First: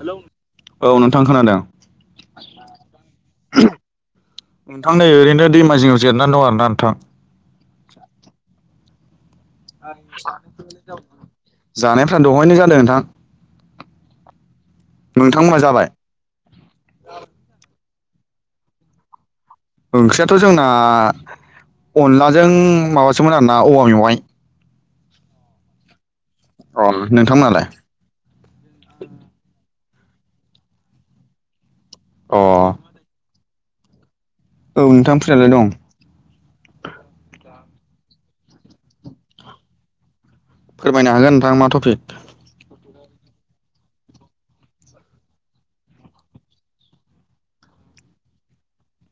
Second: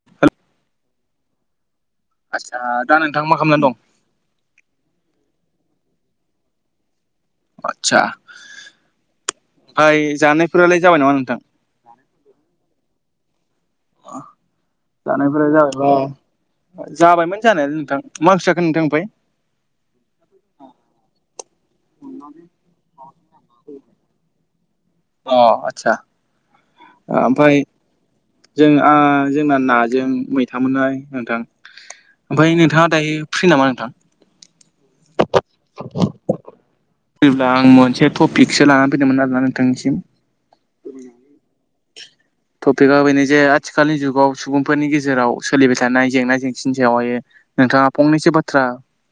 Hello औ नोंथां खोनादों? आदसा दा नोंथां मा खालामनानै दं। नोंथां नै ओरैनो दैमा जिंङायाव जिरायनानै दं आरो ना नोंथां। आदसा ओमफाय जानायफोरालाय जाबाय नामा नोंथां। जानायफ्रा दहायनो जादों नोंथां। जानायफोरा नोंथांमोना जाबाय जाबायबा- जाबायमोन जानायालाय नोंथां मा ओंख्रि नोंथां ओमफ्राय? ओंख्रियाथ' जोंना अनलाजों माबासोमोन आरोना औवा मेवाइ। अ आदसा अ ओ ओमफ्राय नोंथांमोनालाय जों आ जोंना नाजों मैथा मोनहाय नोंथां। अ औ ओमफफ्राय नोंथाङा दायो फ्रि नामा नोंथां? औ नोंथां फ्रियालाय दं। फ्रिब्ला आं मोनसे टपिकसो लानानै फैदोंमोन आरोना नोंथांनिसिम? फोरमायनो हागोन नोंथां मा टपिक? टपिकआ बेनो जे आथिखालनि जुगाव सुबुंफोरनि गेजेराव सोलिबाय थानाय जेंना जेंसिनि सायावहायो। नोंथाङा फंनैसो बाथ्रा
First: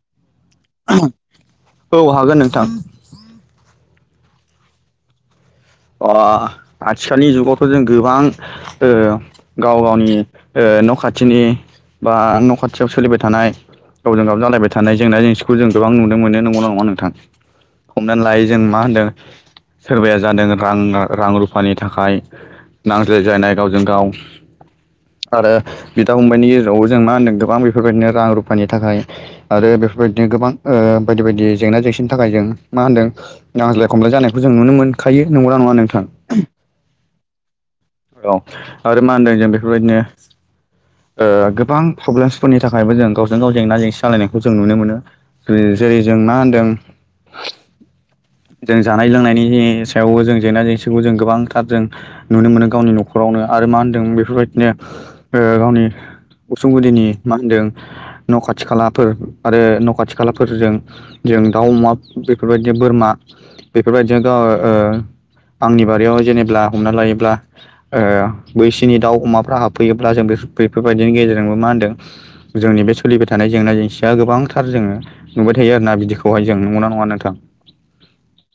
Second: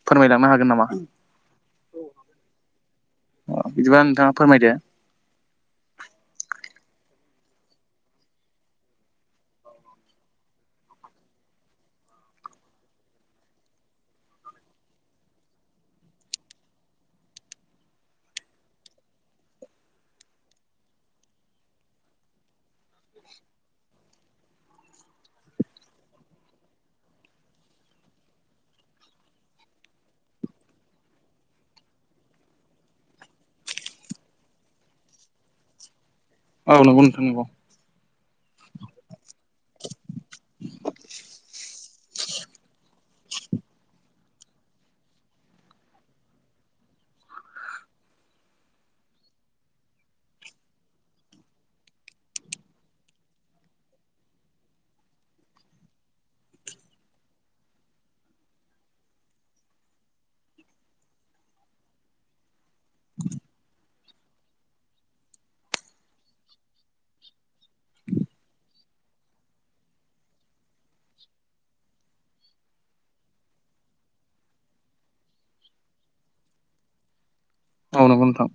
फोरमायलांनो हागोन। नामा औ हागोन नोंथां बिदिबा नोंथाङा फोरमायदो। अ आथिखालनि जुगावथ' जों गोबां। गाव गावनि न' खाथिनि। बा न' खाथियाव सोलिबाय थानाय। गावजों गाव जालायबाय थानाय जेंना जेंसिखौ जों गोबां नुनो मोनो नंगौना नङा नोंथां। हमनानै लायो जों मा होनदों सोरबाया जादों। रां रां रुफानि थाखाय नांज्लायजायनाय गावजों गाव। आरो बिदा फंबायनि गेजेरावबो जों मा होनदों गोबां बेफोरबायदिनो रां रुफानि थाखाय। आरो बेफोरबायदिनो गोबां ओ बायदि बायदि जेंना जेंसिनि थाखाय जों मा होनदों। नांज्लाय खमलाय जानायखौ जों नुनो मोनखायो नंगौ ना नङा नोंथां? औ नंगौ नोंथां नगौ। औ आरो मा होनदों जों बेफोरबायदिनो। ओ गोबां प्रब्लेमसफोरनि थाखायबो जों गावजों गाव जेंना जेंसि सालायनायखौ जों नुनो मोनो। फ्रि जेरै जों मा होन्दों? [inaudible] जों जानाय लोंनायनि सायावबो जों जेंना जेंसिखौ जों गोबांथार जों। नुनो मोनो गावनि न'खरावनो आरो मा होनदों बेफोरबायदिनो गावनि उसुंगुरिनि मा होनदों न' खाथि खालाफोर आरो न' खाथि खालाफोरजों जों दाउ अमा बेफोरबायदिनो बोरमा बेफोरबायदिनो आंनि बारियाव जेनेबब्ला हमना लायोब्ला बैसोनि दाउ अमाफ्रा हाबफैयोब्ला जों बेफोरबायाददिनि गेजेरजोंबो मा होनदों जोंनि बे सोलिबाय थानाय जेंना जेंसिया गोबांथार जोङो नुबाय थायो आर ना बिदिखौहाय जों नुगना नङा नोंथां औ नंगौ नोंथां।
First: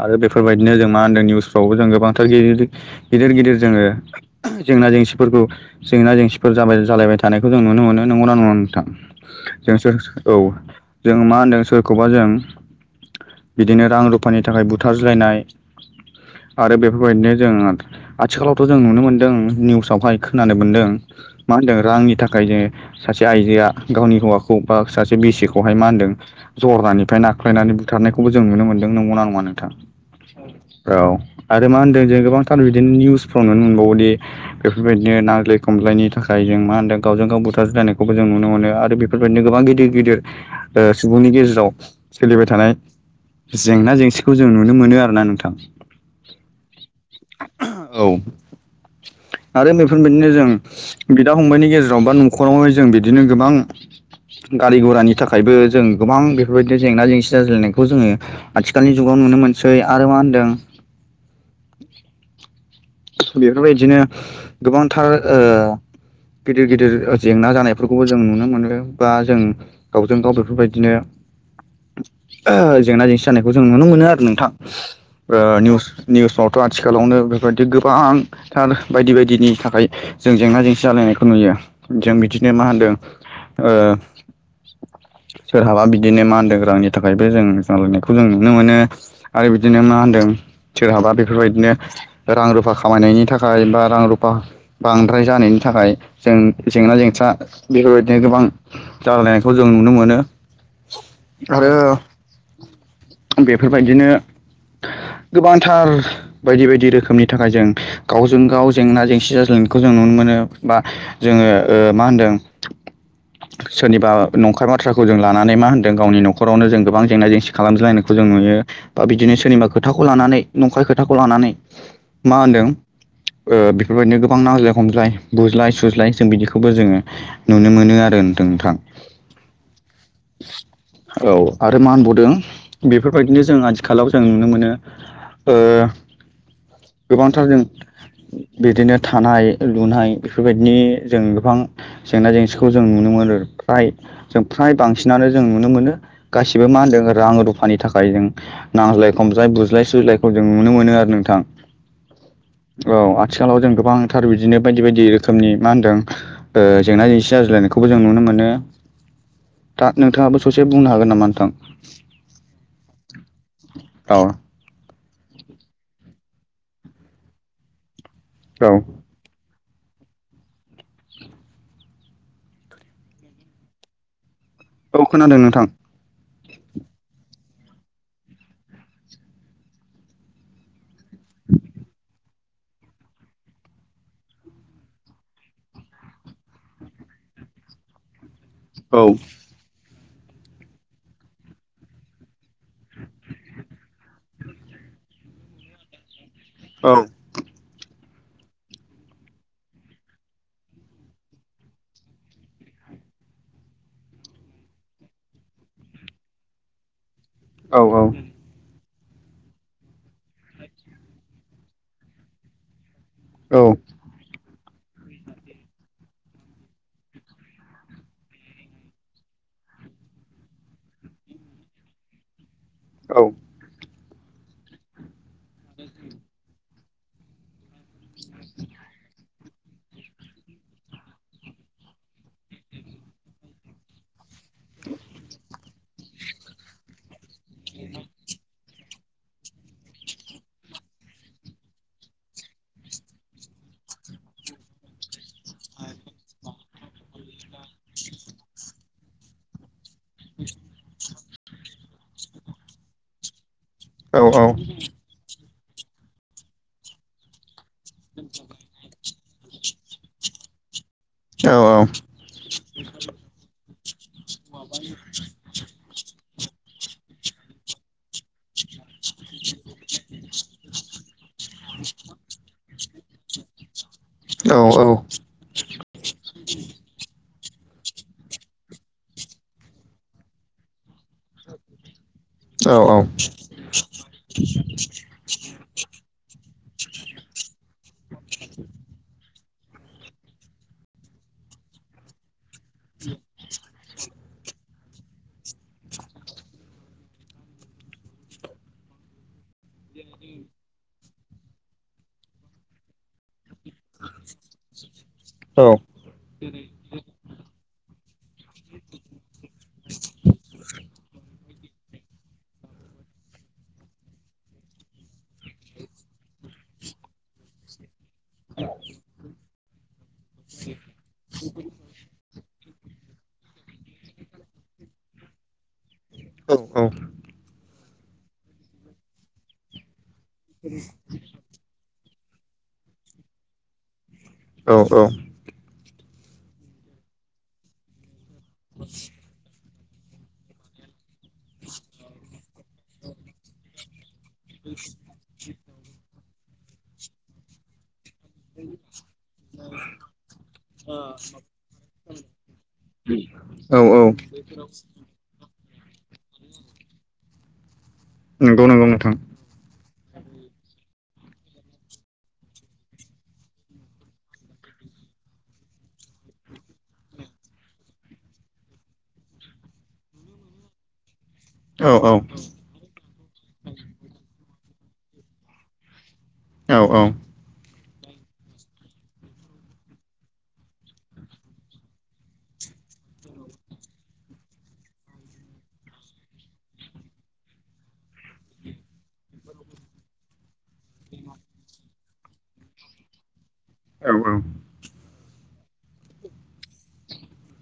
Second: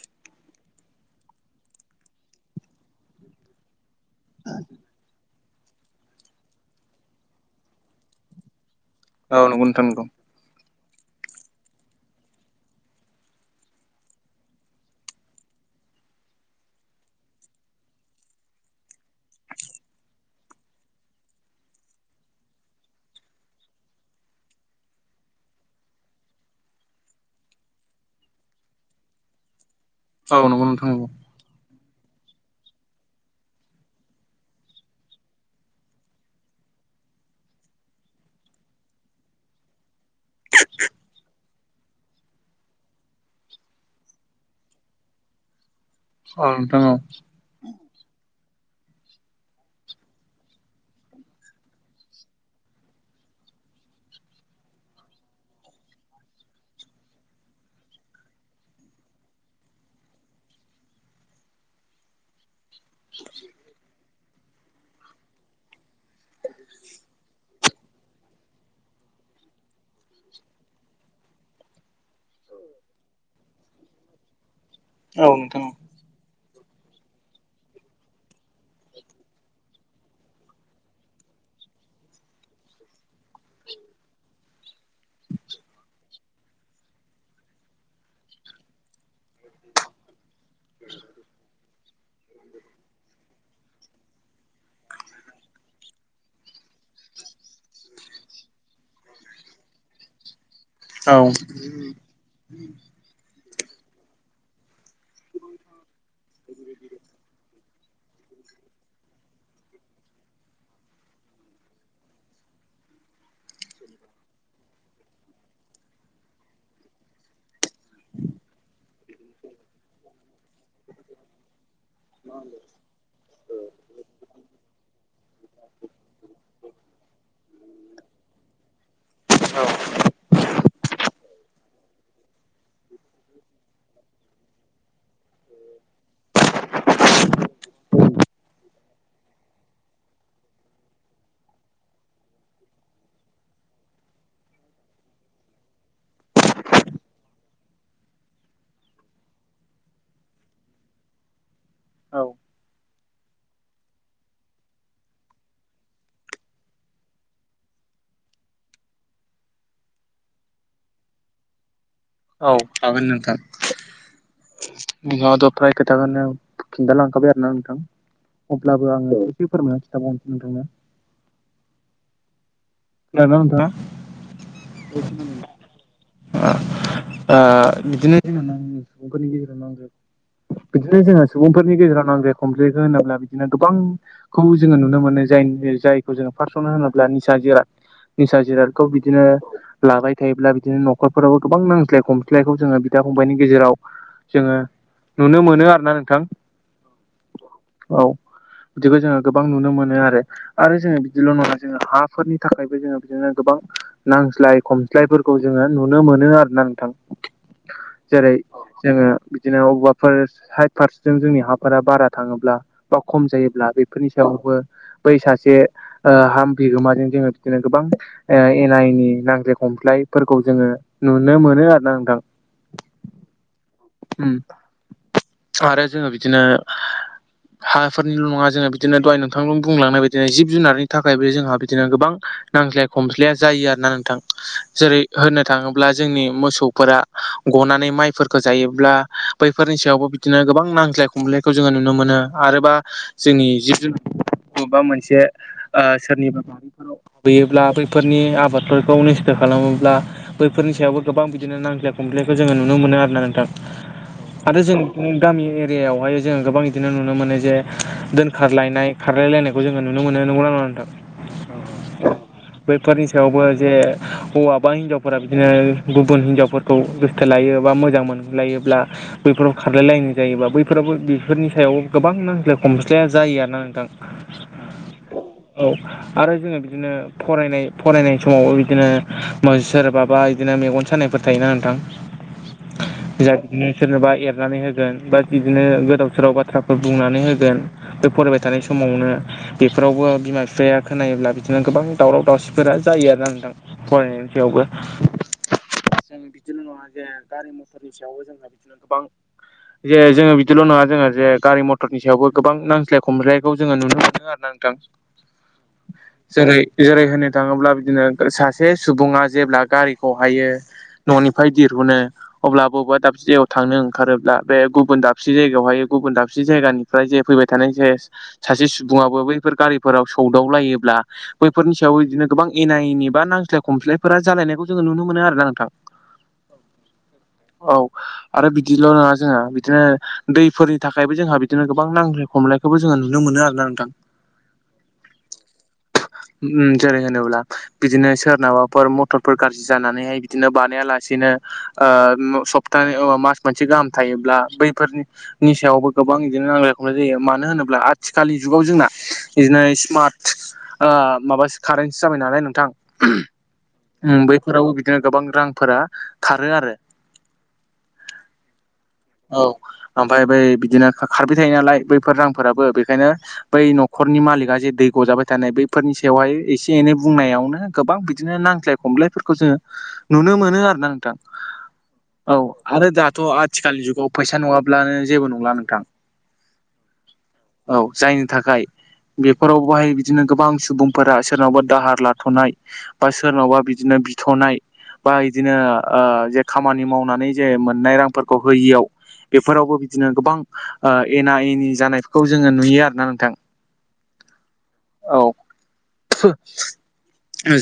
आरो बेफोरबायदिनो जों मा होनदों निउसफ्रावबो जों गोबांथार गिदिर गिदिर गिदिर जोङो जेंना जेंसिफोरखौ जेंना जेंसिफोर जाबाय जालायबाय थानायखौ जों नुनो मोनो नंगौना नंना नोंथां औ नंगौ नोंथां जोंस नंगौ औ जों मा होनदों सोरखौबा जों बिदिनो रां रुफानि थाखाय ब बुथाज्लायनाय आरो बेफोरबायदिनो जोङो आथिखालावथ' जों नुनो मोन्दों निउसावहाय खोनानो मोनदों मा होनदों रांनि थाखाय जे सासे आइजोआ गावनि हौवाखौ बा सासे बिसिखौहाय मा होनदों जरदानिफ्राय नाख्लायनानै बुथारनायखौबो जों नुनो मोनदों नंगौना नङानो औ औ नंगौ नोंथां नंगौ आरो मा होनदों जों गोबांथार बिदिनो निउसफ्राव नुनो मोनबावोदि बेफोरबायदिनो नांज्लाय खमलायनि थाखाय जों मा होनदों गावजों गाव बुथार ज्लायनायखौबो जों नुनो मोनो आरो बे बेबायदिनो गोबां गिदिर गिदिर सुबुंनि गेजेराव सोलिबाय थानाय जेंना जेंसि खौ जों नुनो मोनो आरो ना नोंथां ओं नोथां औ औ आरो बेफोरबायाददिनो जों बिदा फंबायनि गेजेराव बा न'खरावह जों बिदिनो गोबां गारि घरानि थाखायबो जों गोबां बेफोरबायदि जेंना जेंसि जाज्लायनायखौ जोङो आथिखालनि जुगाव नुनो मोनसै आरो मा होनदों बेफोरबायदिनो गोबांथार ओ गिदिर गिदिर जेंना जानायफोरखौबो जों नुनो मोनो बा जों गावजों गाव बेफोरबायदिनो जेंना जेंसि जानायखौ जों नुनो मोनो आरो नोंथां औ नोंथां निस निउफ्रावथ' आथिखालावनो बेफोरबायदि गोबांथार बायदि बायदिनि थाखाय जों जेंना जेंसि जालायनायखौ नुयो जों बिदिनो मा होनदों, सोरहाबा बिदिनो मानदोग्रानि थाखायबो जों जालायनायखौ जों नुनो मोनो, आरो बिदिनो मा होन्दों सोरहाबा बेफोरबायदिनो रां रुफा खामायनायनि थाखाय बा रां रुफा, बांद्राय जानायनि थाखाय जों जेंना जेंसि बेफोरबायदिनो गोबां, जालायनायखौ जों नुनो मोनो औ आरो बेफोरबायदिनो गोबांथार बायदि बायदि रोखोम नि थाखाय जों गावजों गाव जेंना जेंसि जाज्लायनायखौ जों नुनो मोनो बा जोङो मा होनदों [unintelligible] सोरनिबा नंखाय बाथ्राखौ जों लानानै मा होन्दों गावनि न'खरावनो जों गोबां जेंना जेंसि खालामजलायनायखौ जों नुयो बा बिदिनो सोरनिबा खोथाखौ लानानै नंखाय खोथाखौ लानानै मा होनदों ओ बेफोरबायदिनो गोबां नांज्लाय खमज्लाय बुज्लाय सुज्लाय जों बिदिखौबो जोंङो नुनो मोनो आरो नोंथ नोंथां औ [unintelligible] औ आरो मा होनबावदों बेफोरबायदिनो जों आथिखालाव जों नुनो मोनो ओ गोबांथार जों बिदिनो थानाय लुनाय बेफोरबायदि जों गोबां जेंना जेंसिखौ जों नुनो मोनो फ्राय, जों फ्राय बांसिनानो जों नुनो मोनो गासिबो मा होनदों रां रुफानि थाखाय जों, नांज्लाय खमज्लाय बुज्लाय सुज्लायखौ जों नुनो मोनो आरो नोंथां, औ औ आथिखालाव जों गोबांथार बिदिनो बायदि बायदि रोखोमनि मा होनदों, ओ जेंना जेंसि जाज्लायनायखौबो जों नुनो मोनो, दा नोंथाङाबो ससे बुंनो हागोन नामा? नोंथां। औ हागोन नोंथां औ [unintelligible] फ्राय खोथाखौनो खिनथा लांखाबाय आरोना नोंथां औ अब्लाबो आङो, एसे फोरमायनानै खिथाबावनोसै नोंथांनो, खोनादोंना नोंथां, औ खोनादों नोंथां ओ बिदिनो जों सुबुंफोरनि गेजेराव नांगौ बिदिनो जोंहा सुबुंफोरनि गेजेराव नांज्लाय खमज्लायखौ होनोब्ला बिदिनो गोबां, खौ जोङो नुनो मोनो जाय जायखौ जो फार्सआवनो होनोब्ला निसा जिराद निसा जिरादखौ औ बिदिनो लाबाय थायोब्ला बिदिनो न'ख न'खरफोरावबो गोबां नांज्लाय खमज्लायखौ जोङो बिदा फंबायनि गेजेराव, जोङो नुनो मोनो आरोना नोंथां, औ औ बिदिखौ जोङो गोबां नुनो मोनो आरो आरो जोङो बिदिल' नङा जोङो हाफोरनि थाखायबो जोङो बिदिनो गोबां, नांज्लाय खमज्लायफोरखौ जोङो नुनो मोनो आरो ना नोंथां औ जेरै जोङो बिदिनो अबाफोर साइड फारजों जोंनि हाफोरा बारा थाङोब्ला बा खम औ जायोब्ला बेफोरनि सायावबो बै सासे ओ हा बिगोमाजों जोङो बिदिनो गोबां ओ एना एनि नांज्लाय खमज्लाय फोर खौ जोङो नुनो मोनो आरो ना नोंथां औ उम आरो जोङो बिदिनो हाफोरनिल' नङा जोङो बिदिनो दहाय नोंथां बुंलांनाय बायदिनो जिब जुनारनि थाखायबो जोंहा बिदिनो गोबां नांज्लाय खमज्लाया जायो आरोना नोंथां जेरै होननो थाङोब्ला जोंनि मोसौफोरा गनानै माइफोरखो जायोब्ला बैफोरनि सायावबो बिदिनो गोबां नांज्लाय खमलायखौ जोङो नुनो मोनो आरोबा जोंनि जिब जुनार बबबा मोनसे ओ सोरनिबा [inaudible] हैयोब्ला बैफोरनि आबादफोरखौ नोस्थो खालामोब्ला बैफोरनि सायावबो गोबां बिदिनो नांज्लाय खमज्लायखौ जोङो नुनो मोनो आरोना नोंथां औ आरो जों उम गामि एरियायावहाय जोङो गोबां इदिनो नुनो मोनो जे दोनखारलायनाय खारलायलायनायखौ जोङो नुनो मोनो नंगौना नङा नोंथां? औ बैफोरनि सायावबो जे हौवा बा हिनजावफोरा बिदिनो गुबुन हिनजावफोर खौ गोसो थोलायो बा मोजां मोनलायोब्ला बैफोराव खारलायलायनाय जायोबा बैफोराबो बेफोरनि सायाव गोबां नांज्लाय खमस्लाया जायो आरोना नोंथां, औ औ आरो जोङो बिदिनो, फरायनाय फरायनाय समावबो बिदिनो सोरबाबा बिदिनो मेगन सानायफोर थायोना नोंथां, औ सोरनोबा एर नानै होगोन बा बिदिनो गोदाव सोराव बाथ्राफोर बुंनानै होगोन बे फरायबाय थानाय समावनो, बेफोरावबो बिमा बिफाया खोनायोब्ला बिदिनो गोबां दावराव दावसिफोरा जायो आरोना नोंथां। फरायनायनि सायावबो [inaudible] [inaudible] जे जोङो बिदिल' नोङा जोंहा जे गारि मथरनि सायावबो गोबां नांज्लाय खमब्रायखौ जोङो नुनो मोनदों आरो नोंथां औ जेरै जेरै होननो थाङोब्ला बिदिनो सासे सुबुङा जेब्ला गारिखौ हायो न'निफाय दिहुनो अब्ला बबबा दाबसे जायाव थांनो ओंखारोब दा बे गुबुन दाबसे जायगायावहाय गुबुन दाबसे जायगानिफ्राय जे फैबाय थानाय जे सासे सुबुङाबो बैफोर गारिफोराव सौदावलायोब्ला बैफोरनि सायाव बिदिनो गोबां एना एनि बा नांस्लाय खमस्लायफोरा जालायनायखौ जोङो नुनो मोनो आरोना नोंथां। औ [inaudible] औ आरो बिदिल' नङा जोंहा बिदिनो दैफोरनि थाखायबो जोंहा बिदिनो गोबां नांज्लाय खमलायखौबो जोङो नुनो मोनो आरोना नोंथां। औ औ। उम जेरै होनोब्ला बिदिनो सोरनाबाफोर मथर फोर गाज्रि जानानैहाय बिदिनो बानायालासेनो ओ उम सप्ता ओ मास मोनसे गाहाम थायोब्ला बैफोरनि सायावबो गोबां बिदिनो नांलाय खमलाय जायो मानो होनोब्ला आ थिखालनि जुगाव जोंना इदिनै स्मार्ट ओ माबास कारेनसो जाबाय नालाय नोंथां औ औ ओम बैफोरावबो बिदिनो गोबां रां फोरा खारो आरो। नोंगौ नोंगौ नोंथां। औ ओमफाय बै बिदिनो खारबाय थायो नालाय बैफोर रांफोराबो बेखायनो बै न'खरनि मालिगा जे दै गजाबाय थानाय बैफोरनि सायावहाय एसे एनै बुंनायावनो गोबां बिदिनो नांज्लाय खमलायफोरखौ जोङो नुनो मोनो आरोना नोंथां। औ औ। आरो दाथ' आथिखालनि जुगाव फैसा नङाब्लानो जेबो नंला नोंथां। औ औ। औ जायनि थाखाय बेफोराव बोहाय बिदिनो गोबां सुबुंफोरा सोरनावबा दाहार लाथ'नाय बा सोरनावबा बिदिनो बिथ'नाय बा इदिनो ओ जे खामानि मावनानै जे मोननाय रां फोरखौ होयियाव बेफोरावबो बिदिनो गोबां ओ एना एनि जानाय खौ जोङो नुयो आरोना नोंथां। औ औ। औ [unintelligible]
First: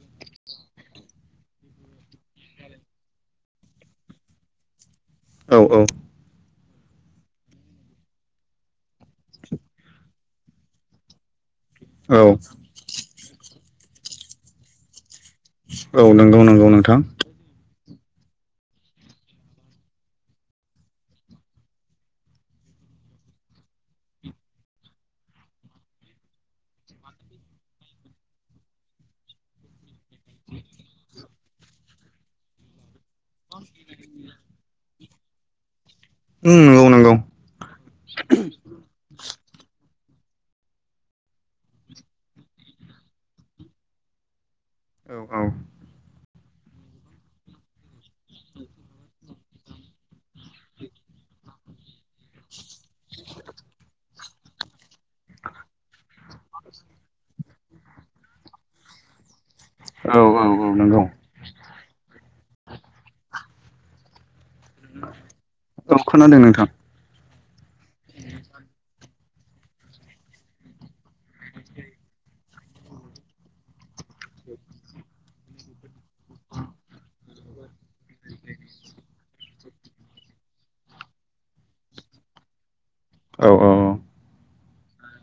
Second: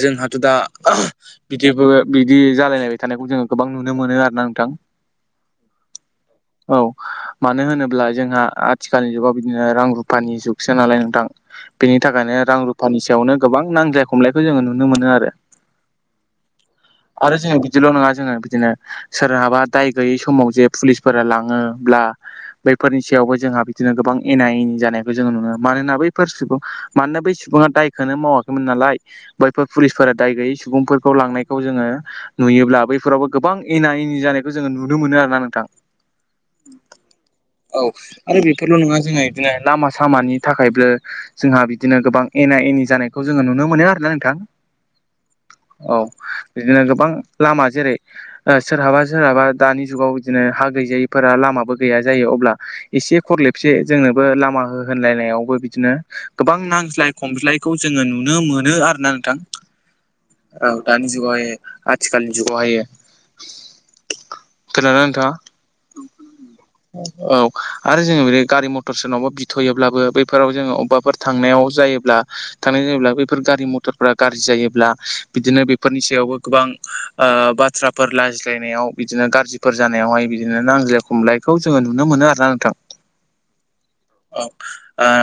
जोंहाथ' दा बिदिबो बिदि जालायलायबाय थानायखौ जोङो गोबां नुनो मोनो आरोना नोंथां। औ औ। औ। मानो होनोब्ला जोंहा आथिखालनि जुगाव बिदिनो रां रुफानि जुगसो नालाय नोंथां। बेनि औ थाखायनो रां रुफानि सायावनो गोबां नांज्लाय खमलायखौ जोङो नुनो मोनो आरो। औ नंगौ नंगौ नोंथां। आरो जोङो बिदिल' नङा जोङो बिदिनो सोरहाबा दाय गैयै समाव जे पुलिसफोरा लाङोब्ला बैफोरनि सायावबो जोंहा बिदिनो गोबां एना एनि जानायखौ जोङो नुनो मानोना बैफोर सुबुं मानोना बै सुबुङा दायखोनो मावाखैमोन नालाय बैफोर पुलिसफोरा दाय गैयै सुबुंफोरखौ लांनायखौ जोङो नुयोब्ला बै फोरावबो गोबां एना एनि जानायखौ जोङो नुनो मोनो आरोना नोंथां उम नंगौ नंगौ औ [unintelligible] बेल' नोङा जोङो इदिनो लामा सामानि थाखायबो जोंहा बिदिनो गोबां एना एनि जानायखौ जोङो नुनो मोनो आरोना नोंथां। औ औ बिदिनो गोबां लामा जेरै ओ सोरहाबा सोरहाबा दानि जुगाव बिदिनो हा गैजायिफोरा लामाबो गैया जायो अब्ला एसे खरलेबसे जोंनोबो लामा हो होनलायनायावबो बिदिनो गोबां नांज्लाय खमज्लायखौ जोङो नुनो मोनो आरो ना नोंथां। औ दानि जुगावहाय आथिखालनि जुगावहाय नोंथाङा औ खोनादों नोंथां। औ आरो जोङो बे गारि मथर सोरनावबा बि थ'योब्लाबो बैफोराव जोङो अबबाफोर थांनायाव जायोब्ला। थांनाय जायोब्ला बैफोर गारि मथरफोरा गाज्रि जायोब्ला बिदिनो बेफोरनि सायावबो गोबां ओ बाथ्राफोर लाज्लायनायाव गाज्रिफोर जानायावहाय बिदिनो नांज्लाय खमलायखौ जोङो नुनो मोनो आर ना नोंथां। औ औ औ। औ ओ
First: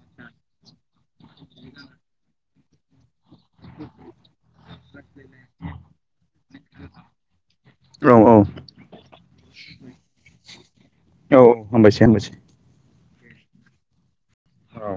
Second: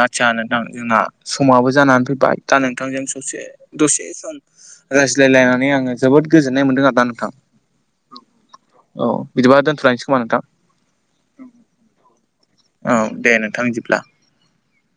आदसा नोंथां जोंना समाबो जानानै फैबाय दा नोंथांजों ससे दसे सम रायज्लायलायनानै आङो जोबोद गोजोननाय मोनदों आरोना नोंथां। औ औ। औ बिदिबा दोनथ'लायसै खोमा नोंथां। औ हामबायसै हामबायसै औ दे नोंथां जोबब्ला। औ।